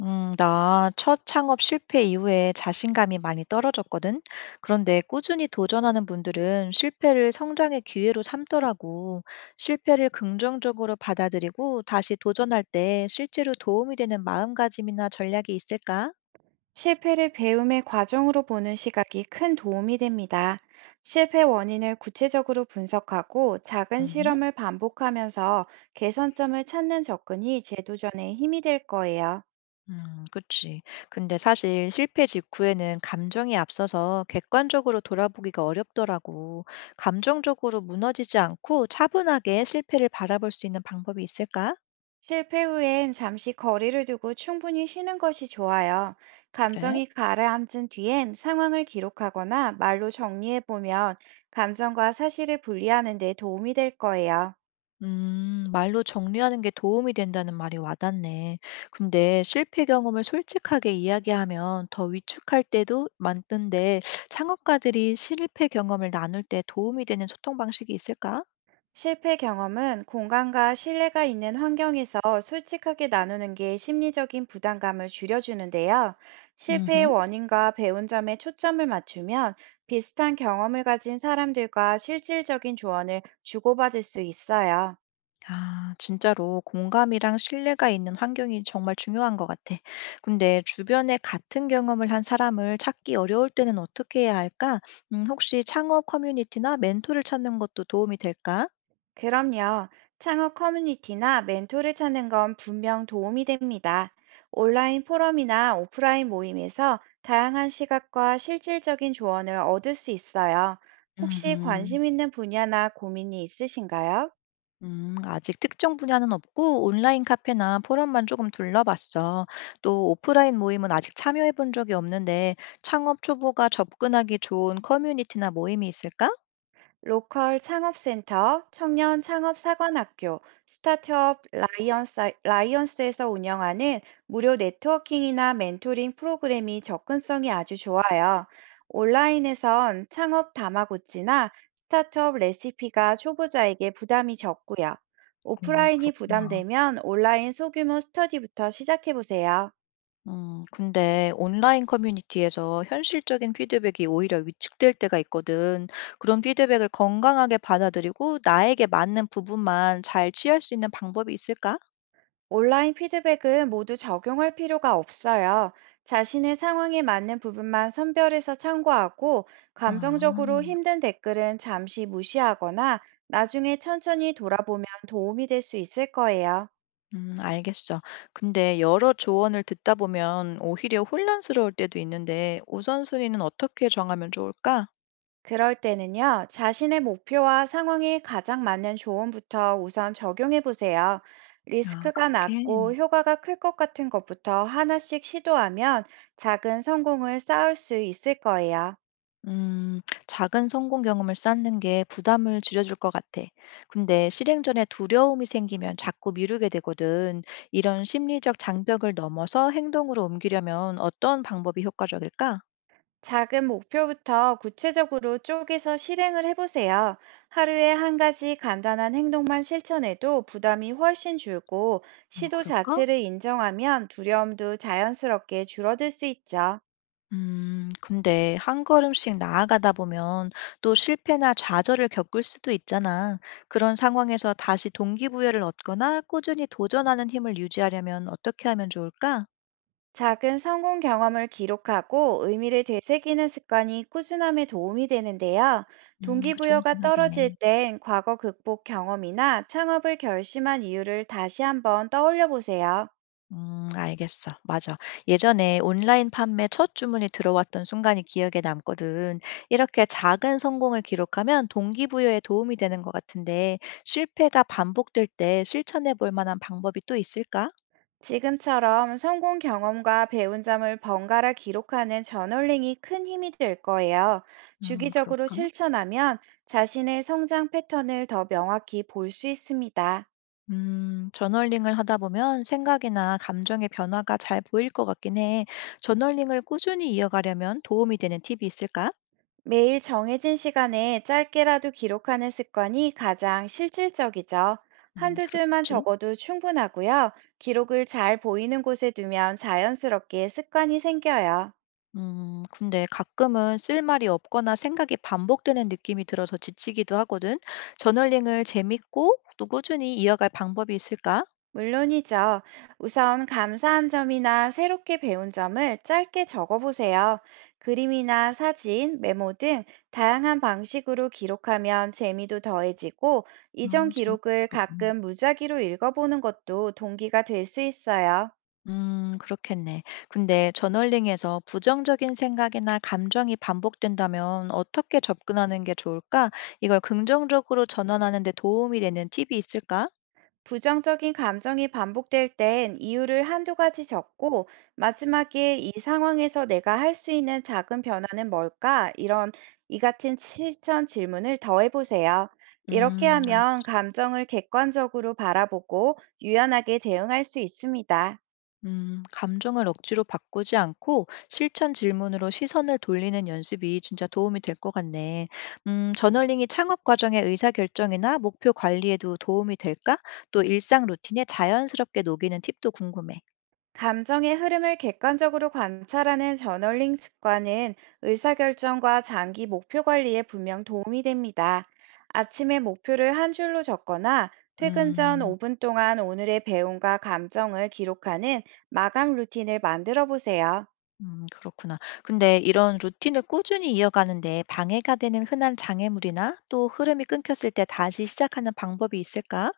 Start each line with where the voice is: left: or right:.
left: 나 첫 창업 실패 이후에 자신감이 많이 떨어졌거든. 그런데 꾸준히 도전하는 분들은 실패를 성장의 기회로 삼더라고. 실패를 긍정적으로 받아들이고 다시 도전할 때 실제로 도움이 되는 마음가짐이나 전략이 있을까?
right: 실패를 배움의 과정으로 보는 시각이 큰 도움이 됩니다. 실패 원인을 구체적으로 분석하고 작은
left: 음,
right: 실험을 반복하면서 개선점을 찾는 접근이 재도전에 힘이 될 거예요.
left: 그치. 근데 사실 실패 직후에는 감정이 앞서서 객관적으로 돌아보기가 어렵더라고. 감정적으로 무너지지 않고 차분하게 실패를 바라볼 수 있는 방법이 있을까?
right: 실패 후엔 잠시 거리를 두고 충분히 쉬는 것이 좋아요.
left: 그래.
right: 감정이 가라앉은 뒤엔 상황을 기록하거나 말로 정리해보면 감정과 사실을 분리하는 데 도움이 될 거예요.
left: 말로 정리하는 게 도움이 된다는 말이 와닿네. 근데 실패 경험을 솔직하게 이야기하면 더 위축할 때도 많던데 창업가들이 실패 경험을 나눌 때 도움이 되는 소통 방식이 있을까?
right: 실패 경험은 공감과 신뢰가 있는 환경에서 솔직하게 나누는 게 심리적인 부담감을 줄여주는데요. 실패의
left: 음.
right: 원인과 배운 점에 초점을 맞추면 비슷한 경험을 가진 사람들과 실질적인 조언을 주고받을 수 있어요.
left: 아, 진짜로 공감이랑 신뢰가 있는 환경이 정말 중요한 것 같아. 근데 주변에 같은 경험을 한 사람을 찾기 어려울 때는 어떻게 해야 할까? 혹시 창업 커뮤니티나 멘토를 찾는 것도 도움이 될까?
right: 그럼요. 창업 커뮤니티나 멘토를 찾는 건 분명 도움이 됩니다. 온라인 포럼이나 오프라인 모임에서 다양한 시각과 실질적인 조언을 얻을 수 있어요. 혹시
left: 음
right: 관심 있는 분야나 고민이 있으신가요?
left: 아직 특정 분야는 없고 온라인 카페나 포럼만 조금 둘러봤어. 또 오프라인 모임은 아직 참여해 본 적이 없는데 창업 초보가 접근하기 좋은 커뮤니티나 모임이 있을까?
right: 로컬 창업센터, 청년 창업사관학교, 스타트업 라이언스, 라이언스에서 운영하는 무료 네트워킹이나 멘토링 프로그램이 접근성이 아주 좋아요. 온라인에선 창업 다마고찌나 스타트업 레시피가 초보자에게 부담이 적고요.
left: 오,
right: 오프라인이
left: 그렇구나.
right: 부담되면 온라인 소규모 스터디부터 시작해보세요.
left: 근데 온라인 커뮤니티에서 현실적인 피드백이 오히려 위축될 때가 있거든. 그런 피드백을 건강하게 받아들이고 나에게 맞는 부분만 잘 취할 수 있는 방법이 있을까?
right: 온라인 피드백은 모두 적용할 필요가 없어요. 자신의 상황에 맞는 부분만 선별해서 참고하고,
left: 아.
right: 감정적으로 힘든 댓글은 잠시 무시하거나 나중에 천천히 돌아보면 도움이 될 수 있을 거예요.
left: 알겠어. 근데 여러 조언을 듣다 보면 오히려 혼란스러울 때도 있는데 우선순위는 어떻게 정하면 좋을까?
right: 그럴 때는요, 자신의 목표와 상황에 가장 맞는 조언부터 우선 적용해 보세요.
left: 아,
right: 리스크가
left: 그렇게?
right: 낮고 효과가 클 것 같은 것부터 하나씩 시도하면 작은 성공을 쌓을 수 있을 거예요.
left: 음, 작은 성공 경험을 쌓는 게 부담을 줄여줄 것 같아. 근데 실행 전에 두려움이 생기면 자꾸 미루게 되거든. 이런 심리적 장벽을 넘어서 행동으로 옮기려면 어떤 방법이 효과적일까?
right: 작은 목표부터 구체적으로 쪼개서 실행을 해보세요. 하루에 한 가지 간단한 행동만 실천해도 부담이 훨씬 줄고
left: 어,
right: 시도
left: 그럴까?
right: 자체를 인정하면 두려움도 자연스럽게 줄어들 수 있죠.
left: 근데 한 걸음씩 나아가다 보면 또 실패나 좌절을 겪을 수도 있잖아. 그런 상황에서 다시 동기부여를 얻거나 꾸준히 도전하는 힘을 유지하려면 어떻게 하면 좋을까?
right: 작은 성공 경험을 기록하고 의미를 되새기는 습관이 꾸준함에 도움이 되는데요.
left: 그 좋은
right: 동기부여가 떨어질
left: 생각이네.
right: 땐 과거 극복 경험이나 창업을 결심한 이유를 다시 한번 떠올려 보세요.
left: 알겠어. 맞아. 예전에 온라인 판매 첫 주문이 들어왔던 순간이 기억에 남거든. 이렇게 작은 성공을 기록하면 동기부여에 도움이 되는 것 같은데, 실패가 반복될 때 실천해 볼 만한 방법이 또 있을까?
right: 지금처럼 성공 경험과 배운 점을 번갈아 기록하는 저널링이 큰 힘이 될 거예요. 주기적으로
left: 그럴까?
right: 실천하면 자신의 성장 패턴을 더 명확히 볼 수 있습니다.
left: 저널링을 하다 보면 생각이나 감정의 변화가 잘 보일 것 같긴 해. 저널링을 꾸준히 이어가려면 도움이 되는 팁이 있을까?
right: 매일 정해진 시간에 짧게라도 기록하는 습관이 가장 실질적이죠. 한두 줄만
left: 그렇겠지.
right: 적어도 충분하고요. 기록을 잘 보이는 곳에 두면 자연스럽게 습관이 생겨요.
left: 근데 가끔은 쓸말이 없거나 생각이 반복되는 느낌이 들어서 지치기도 하거든. 저널링을 재밌고 또 꾸준히 이어갈 방법이 있을까?
right: 물론이죠. 우선 감사한 점이나 새롭게 배운 점을 짧게 적어보세요. 그림이나 사진, 메모 등 다양한 방식으로 기록하면 재미도 더해지고, 이전
left: 어, 재밌겠다,
right: 기록을
left: 그거.
right: 가끔 무작위로 읽어보는 것도 동기가 될 수 있어요.
left: 그렇겠네. 근데 저널링에서 부정적인 생각이나 감정이 반복된다면 어떻게 접근하는 게 좋을까? 이걸 긍정적으로 전환하는 데 도움이 되는 팁이 있을까?
right: 부정적인 감정이 반복될 땐 이유를 한두 가지 적고 마지막에 이 상황에서 내가 할 수 있는 작은 변화는 뭘까? 이런 이 같은 실천 질문을 더해 보세요. 이렇게 하면
left: 알겠어.
right: 감정을 객관적으로 바라보고 유연하게 대응할 수 있습니다.
left: 감정을 억지로 바꾸지 않고 실천 질문으로 시선을 돌리는 연습이 진짜 도움이 될 것 같네. 저널링이 창업 과정의 의사결정이나 목표 관리에도 도움이 될까? 또 일상 루틴에 자연스럽게 녹이는 팁도 궁금해.
right: 감정의 흐름을 객관적으로 관찰하는 저널링 습관은 의사결정과 장기 목표 관리에 분명 도움이 됩니다. 아침에 목표를 한 줄로 적거나 퇴근 전
left: 음.
right: 5분 동안 오늘의 배움과 감정을 기록하는 마감 루틴을 만들어 보세요.
left: 그렇구나. 근데 이런 루틴을 꾸준히 이어가는데 방해가 되는 흔한 장애물이나 또 흐름이 끊겼을 때 다시 시작하는 방법이 있을까?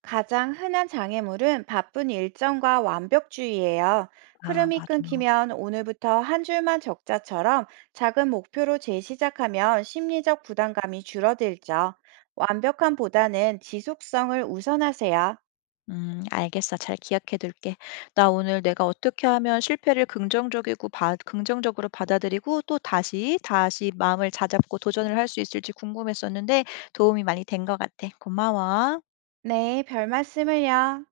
right: 가장 흔한 장애물은 바쁜 일정과 완벽주의예요.
left: 아, 맞아.
right: 흐름이 끊기면 오늘부터 한 줄만 적자처럼 작은 목표로 재시작하면 심리적 부담감이 줄어들죠. 완벽함보다는 지속성을 우선하세요.
left: 알겠어. 잘 기억해 둘게. 나 오늘 내가 어떻게 하면 실패를 긍정적이고 긍정적으로 받아들이고 또 다시 마음을 다잡고 도전을 할 수 있을지 궁금했었는데 도움이 많이 된 것 같아. 고마워.
right: 네, 별 말씀을요.